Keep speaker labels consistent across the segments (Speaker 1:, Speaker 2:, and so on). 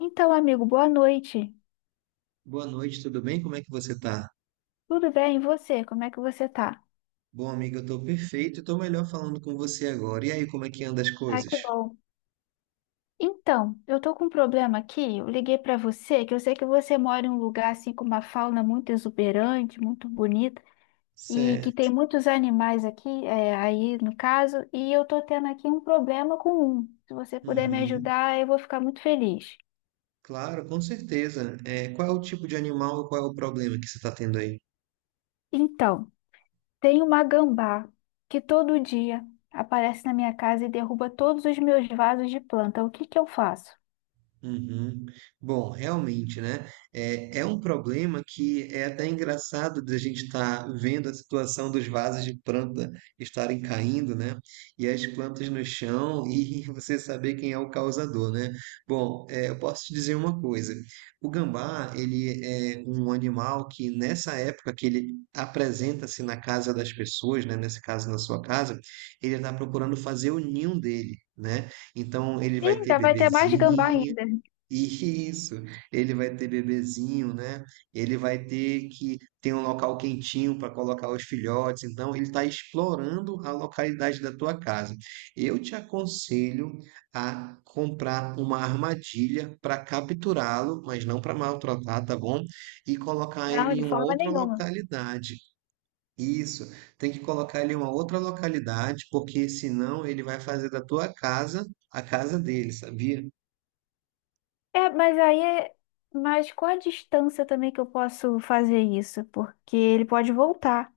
Speaker 1: Então, amigo, boa noite.
Speaker 2: Boa noite, tudo bem? Como é que você tá?
Speaker 1: Tudo bem, e você? Como é que você tá?
Speaker 2: Bom, amigo, eu tô perfeito e tô melhor falando com você agora. E aí, como é que anda as
Speaker 1: Ah,
Speaker 2: coisas?
Speaker 1: que bom. Então, eu tô com um problema aqui. Eu liguei pra você, que eu sei que você mora em um lugar assim com uma fauna muito exuberante, muito bonita, e que tem
Speaker 2: Certo.
Speaker 1: muitos animais aqui, aí no caso, e eu tô tendo aqui um problema com um. Se você puder me
Speaker 2: Uhum.
Speaker 1: ajudar, eu vou ficar muito feliz.
Speaker 2: Claro, com certeza. Qual é o tipo de animal e qual é o problema que você tá tendo aí?
Speaker 1: Então, tem uma gambá que todo dia aparece na minha casa e derruba todos os meus vasos de planta. O que que eu faço?
Speaker 2: Uhum. Bom, realmente, né? É um problema que é até engraçado da gente estar vendo a situação dos vasos de planta estarem caindo, né? E as plantas no chão e você saber quem é o causador, né? Bom, eu posso te dizer uma coisa. O gambá, ele é um animal que nessa época que ele apresenta-se na casa das pessoas, né? Nesse caso, na sua casa, ele está procurando fazer o ninho dele. Né? Então ele
Speaker 1: Ih,
Speaker 2: vai ter
Speaker 1: ainda vai ter mais gambá
Speaker 2: bebezinho,
Speaker 1: ainda.
Speaker 2: isso, ele vai ter bebezinho, né? Ele vai ter que ter um local quentinho para colocar os filhotes. Então, ele está explorando a localidade da tua casa. Eu te aconselho a comprar uma armadilha para capturá-lo, mas não para maltratar, tá bom? E colocar
Speaker 1: Não,
Speaker 2: ele em
Speaker 1: de
Speaker 2: uma
Speaker 1: forma
Speaker 2: outra
Speaker 1: nenhuma.
Speaker 2: localidade. Isso, tem que colocar ele em uma outra localidade, porque senão ele vai fazer da tua casa a casa dele, sabia?
Speaker 1: É, mas aí é. Mas qual a distância também que eu posso fazer isso? Porque ele pode voltar.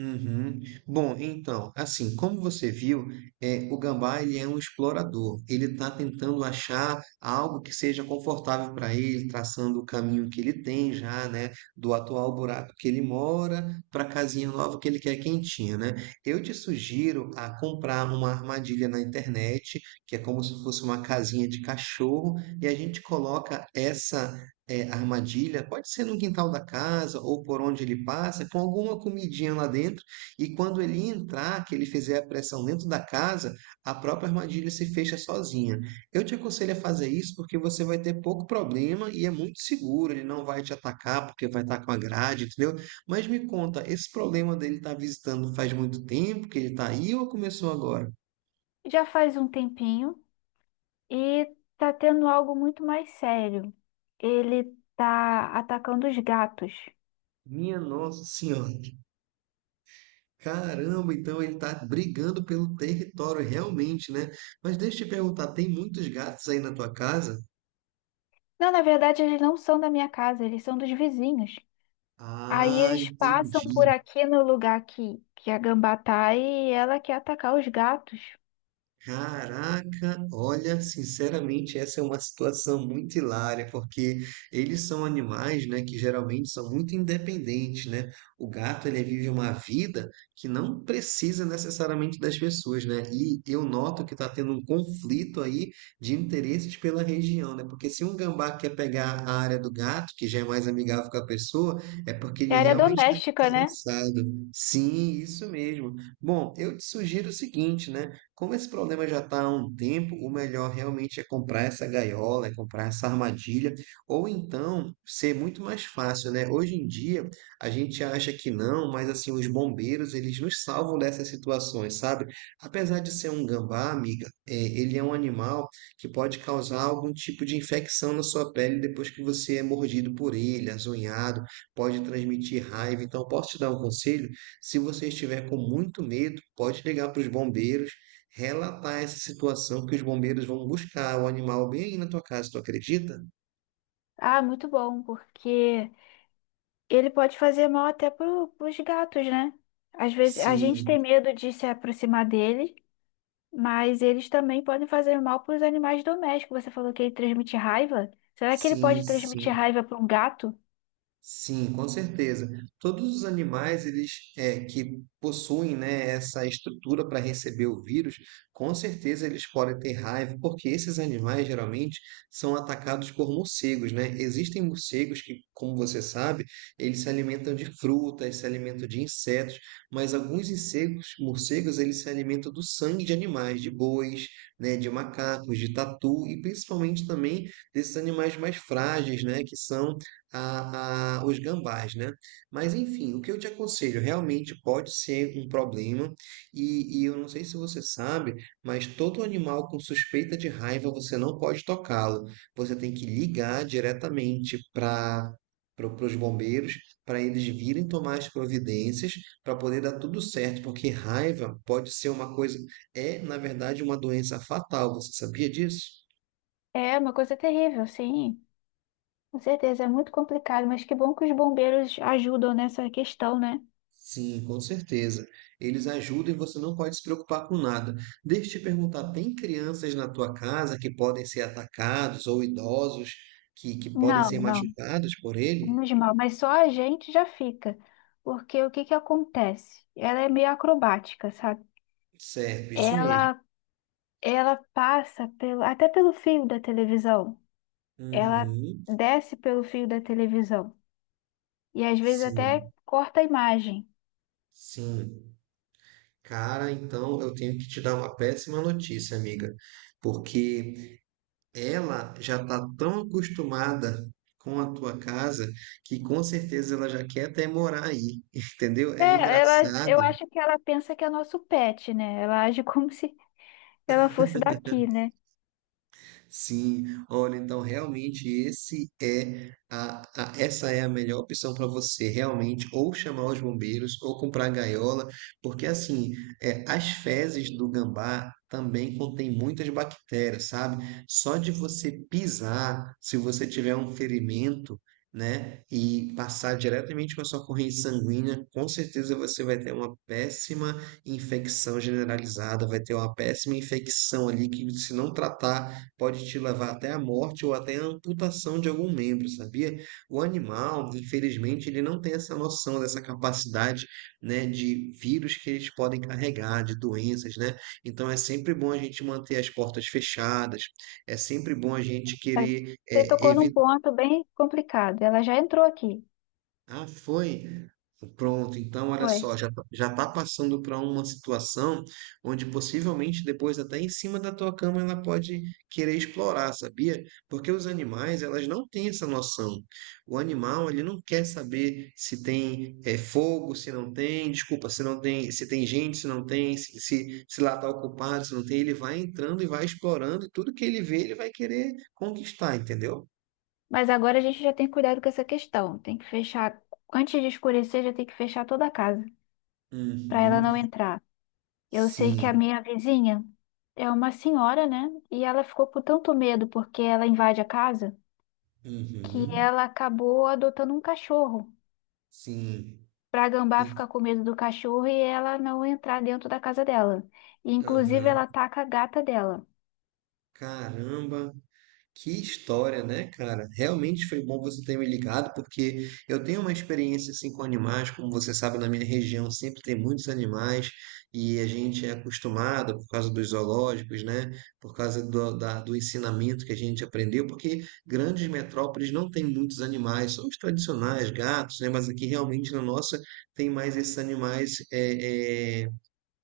Speaker 2: Uhum. Bom, então, assim, como você viu, o gambá ele é um explorador. Ele está tentando achar algo que seja confortável para ele, traçando o caminho que ele tem já, né, do atual buraco que ele mora para a casinha nova que ele quer quentinha, né? Eu te sugiro a comprar uma armadilha na internet, que é como se fosse uma casinha de cachorro, e a gente coloca essa armadilha, pode ser no quintal da casa ou por onde ele passa, com alguma comidinha lá dentro, e quando ele entrar, que ele fizer a pressão dentro da casa, a própria armadilha se fecha sozinha. Eu te aconselho a fazer isso porque você vai ter pouco problema e é muito seguro, ele não vai te atacar porque vai estar com a grade, entendeu? Mas me conta, esse problema dele estar visitando faz muito tempo que ele está aí ou começou agora?
Speaker 1: Já faz um tempinho e tá tendo algo muito mais sério. Ele tá atacando os gatos.
Speaker 2: Minha Nossa Senhora. Caramba, então ele tá brigando pelo território realmente, né? Mas deixa eu te perguntar, tem muitos gatos aí na tua casa?
Speaker 1: Não, na verdade, eles não são da minha casa, eles são dos vizinhos. Aí
Speaker 2: Ah,
Speaker 1: eles passam por
Speaker 2: entendi.
Speaker 1: aqui no lugar que a gambá tá e ela quer atacar os gatos.
Speaker 2: Caraca, olha, sinceramente, essa é uma situação muito hilária, porque eles são animais, né, que geralmente são muito independentes, né? O gato, ele vive uma vida que não precisa necessariamente das pessoas, né? E eu noto que está tendo um conflito aí de interesses pela região, né? Porque se um gambá quer pegar a área do gato, que já é mais amigável com a pessoa, é porque
Speaker 1: É
Speaker 2: ele
Speaker 1: área
Speaker 2: realmente está
Speaker 1: doméstica, né?
Speaker 2: interessado. Sim, isso mesmo. Bom, eu te sugiro o seguinte, né? Como esse problema já está há um tempo, o melhor realmente é comprar essa gaiola, é comprar essa armadilha, ou então ser muito mais fácil, né? Hoje em dia a gente acha que não, mas assim os bombeiros eles nos salvam dessas situações, sabe? Apesar de ser um gambá, amiga, ele é um animal que pode causar algum tipo de infecção na sua pele depois que você é mordido por ele, azonhado, pode transmitir raiva. Então posso te dar um conselho? Se você estiver com muito medo, pode ligar para os bombeiros relatar essa situação que os bombeiros vão buscar o animal bem aí na tua casa, tu acredita?
Speaker 1: Ah, muito bom, porque ele pode fazer mal até pros gatos, né? Às vezes a gente
Speaker 2: Sim,
Speaker 1: tem medo de se aproximar dele, mas eles também podem fazer mal para os animais domésticos. Você falou que ele transmite raiva. Será que ele
Speaker 2: sim,
Speaker 1: pode
Speaker 2: sim.
Speaker 1: transmitir raiva para um gato?
Speaker 2: Sim, com certeza. Todos os animais eles que possuem né, essa estrutura para receber o vírus, com certeza eles podem ter raiva, porque esses animais geralmente são atacados por morcegos, né? Existem morcegos que, como você sabe, eles se alimentam de frutas, se alimentam de insetos, mas alguns insetos, morcegos, eles se alimentam do sangue de animais, de bois, né, de macacos, de tatu e principalmente também desses animais mais frágeis, né, que são os gambás, né? Mas enfim, o que eu te aconselho realmente pode ser um problema, e eu não sei se você sabe, mas todo animal com suspeita de raiva você não pode tocá-lo. Você tem que ligar diretamente para os bombeiros, para eles virem tomar as providências, para poder dar tudo certo, porque raiva pode ser uma coisa, é na verdade uma doença fatal. Você sabia disso?
Speaker 1: É uma coisa terrível, sim. Com certeza, é muito complicado, mas que bom que os bombeiros ajudam nessa questão, né?
Speaker 2: Sim, com certeza. Eles ajudam e você não pode se preocupar com nada. Deixa eu te perguntar, tem crianças na tua casa que podem ser atacados ou idosos que podem
Speaker 1: Não,
Speaker 2: ser
Speaker 1: não,
Speaker 2: machucados por ele?
Speaker 1: menos mal, mas só a gente já fica, porque o que que acontece? Ela é meio acrobática, sabe?
Speaker 2: Certo, isso mesmo.
Speaker 1: Ela Ela passa pelo, até pelo fio da televisão. Ela
Speaker 2: Uhum,
Speaker 1: desce pelo fio da televisão. E às vezes até
Speaker 2: sim,
Speaker 1: corta a imagem.
Speaker 2: sim. Cara, então eu tenho que te dar uma péssima notícia, amiga, porque ela já está tão acostumada com a tua casa que com certeza ela já quer até morar aí, entendeu?
Speaker 1: É,
Speaker 2: É
Speaker 1: ela, eu
Speaker 2: engraçado.
Speaker 1: acho que ela pensa que é nosso pet, né? Ela age como se ela fosse daqui, né?
Speaker 2: Sim, olha, então realmente esse é a- essa é a melhor opção para você, realmente, ou chamar os bombeiros, ou comprar gaiola, porque assim, as fezes do gambá também contém muitas bactérias, sabe? Só de você pisar, se você tiver um ferimento, né, e passar diretamente para sua corrente sanguínea, com certeza você vai ter uma péssima infecção generalizada, vai ter uma péssima infecção ali que se não tratar pode te levar até a morte ou até a amputação de algum membro, sabia? O animal, infelizmente, ele não tem essa noção dessa capacidade, né, de vírus que eles podem carregar, de doenças, né? Então é sempre bom a gente manter as portas fechadas, é sempre bom a gente
Speaker 1: É,
Speaker 2: querer
Speaker 1: você tocou num
Speaker 2: evitar.
Speaker 1: ponto bem complicado. Ela já entrou aqui,
Speaker 2: Ah, foi? Pronto, então olha
Speaker 1: foi.
Speaker 2: só, já tá passando para uma situação onde possivelmente depois até em cima da tua cama ela pode querer explorar, sabia? Porque os animais, elas não têm essa noção. O animal, ele não quer saber se tem fogo, se não tem, desculpa, se não tem, se tem gente, se não tem, se lá tá ocupado, se não tem, ele vai entrando e vai explorando e tudo que ele vê, ele vai querer conquistar, entendeu?
Speaker 1: Mas agora a gente já tem cuidado com essa questão. Tem que fechar, antes de escurecer, já tem que fechar toda a casa, para ela não
Speaker 2: Uhum,
Speaker 1: entrar. Eu sei que a
Speaker 2: sim.
Speaker 1: minha vizinha é uma senhora, né? E ela ficou com tanto medo porque ela invade a casa que
Speaker 2: Uhum.
Speaker 1: ela acabou adotando um cachorro.
Speaker 2: Sim.
Speaker 1: Pra gambá
Speaker 2: E,
Speaker 1: ficar com medo do cachorro e ela não entrar dentro da casa dela. E, inclusive,
Speaker 2: aham.
Speaker 1: ela ataca a gata dela.
Speaker 2: Caramba, que história, né, cara? Realmente foi bom você ter me ligado, porque eu tenho uma experiência assim com animais, como você sabe, na minha região sempre tem muitos animais e a gente é acostumado por causa dos zoológicos, né? Por causa do ensinamento que a gente aprendeu, porque grandes metrópoles não tem muitos animais, são os tradicionais, gatos, né? Mas aqui realmente na nossa tem mais esses animais é, é,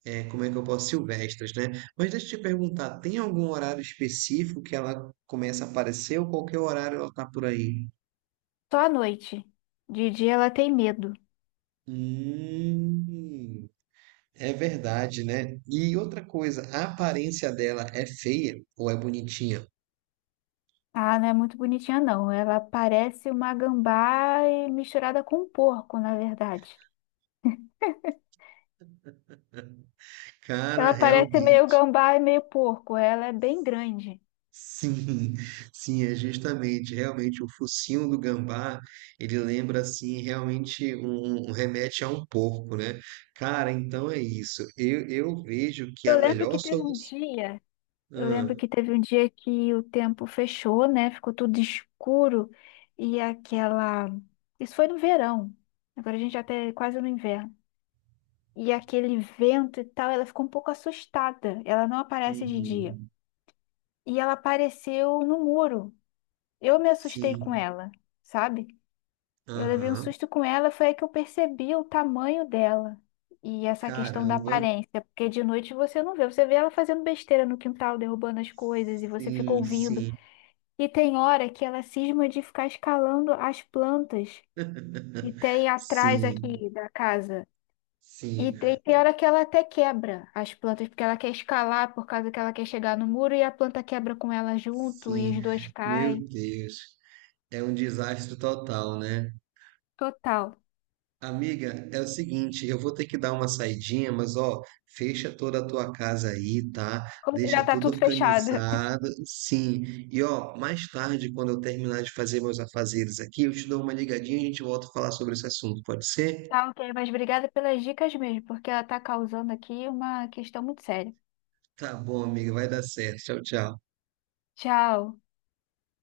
Speaker 2: É, como é que eu posso? Silvestres, né? Mas deixa eu te perguntar, tem algum horário específico que ela começa a aparecer ou qualquer horário ela tá por aí?
Speaker 1: Só à noite. De dia ela tem medo.
Speaker 2: Hum, é verdade, né? E outra coisa, a aparência dela é feia ou é bonitinha?
Speaker 1: Ah, não é muito bonitinha, não. Ela parece uma gambá e misturada com um porco, na verdade.
Speaker 2: Cara,
Speaker 1: Ela parece meio
Speaker 2: realmente.
Speaker 1: gambá e meio porco. Ela é bem grande.
Speaker 2: Sim, sim, é justamente, realmente o focinho do gambá, ele lembra assim, realmente um, um remete a um porco, né? Cara, então é isso. Eu vejo que a
Speaker 1: Eu lembro
Speaker 2: melhor
Speaker 1: que teve um
Speaker 2: solução.
Speaker 1: dia, eu
Speaker 2: Ah,
Speaker 1: lembro que teve um dia que o tempo fechou, né? Ficou tudo escuro e aquela. Isso foi no verão. Agora a gente já tá quase no inverno. E aquele vento e tal, ela ficou um pouco assustada. Ela não aparece de dia.
Speaker 2: uhum.
Speaker 1: E ela apareceu no muro. Eu me assustei com
Speaker 2: Sim.
Speaker 1: ela, sabe? Eu levei um
Speaker 2: Aham.
Speaker 1: susto com ela, foi aí que eu percebi o tamanho dela. E essa questão da
Speaker 2: Caramba.
Speaker 1: aparência, porque de noite você não vê, você vê ela fazendo besteira no quintal, derrubando as coisas, e você fica
Speaker 2: Sim,
Speaker 1: ouvindo.
Speaker 2: sim.
Speaker 1: E tem hora que ela cisma de ficar escalando as plantas que tem atrás
Speaker 2: Sim,
Speaker 1: aqui da casa. E
Speaker 2: sim,
Speaker 1: tem hora que ela até quebra as plantas, porque ela quer escalar por causa que ela quer chegar no muro e a planta quebra com ela junto e
Speaker 2: sim.
Speaker 1: os dois
Speaker 2: Meu
Speaker 1: caem.
Speaker 2: Deus. É um desastre total, né?
Speaker 1: Total.
Speaker 2: Amiga, é o seguinte, eu vou ter que dar uma saidinha, mas ó, fecha toda a tua casa aí, tá?
Speaker 1: Como que já
Speaker 2: Deixa
Speaker 1: tá
Speaker 2: tudo
Speaker 1: tudo fechado.
Speaker 2: organizado. Sim. E ó, mais tarde, quando eu terminar de fazer meus afazeres aqui, eu te dou uma ligadinha e a gente volta a falar sobre esse assunto, pode ser?
Speaker 1: Tá ok, mas obrigada pelas dicas mesmo, porque ela tá causando aqui uma questão muito séria.
Speaker 2: Tá bom, amiga, vai dar certo. Tchau, tchau.
Speaker 1: Tchau.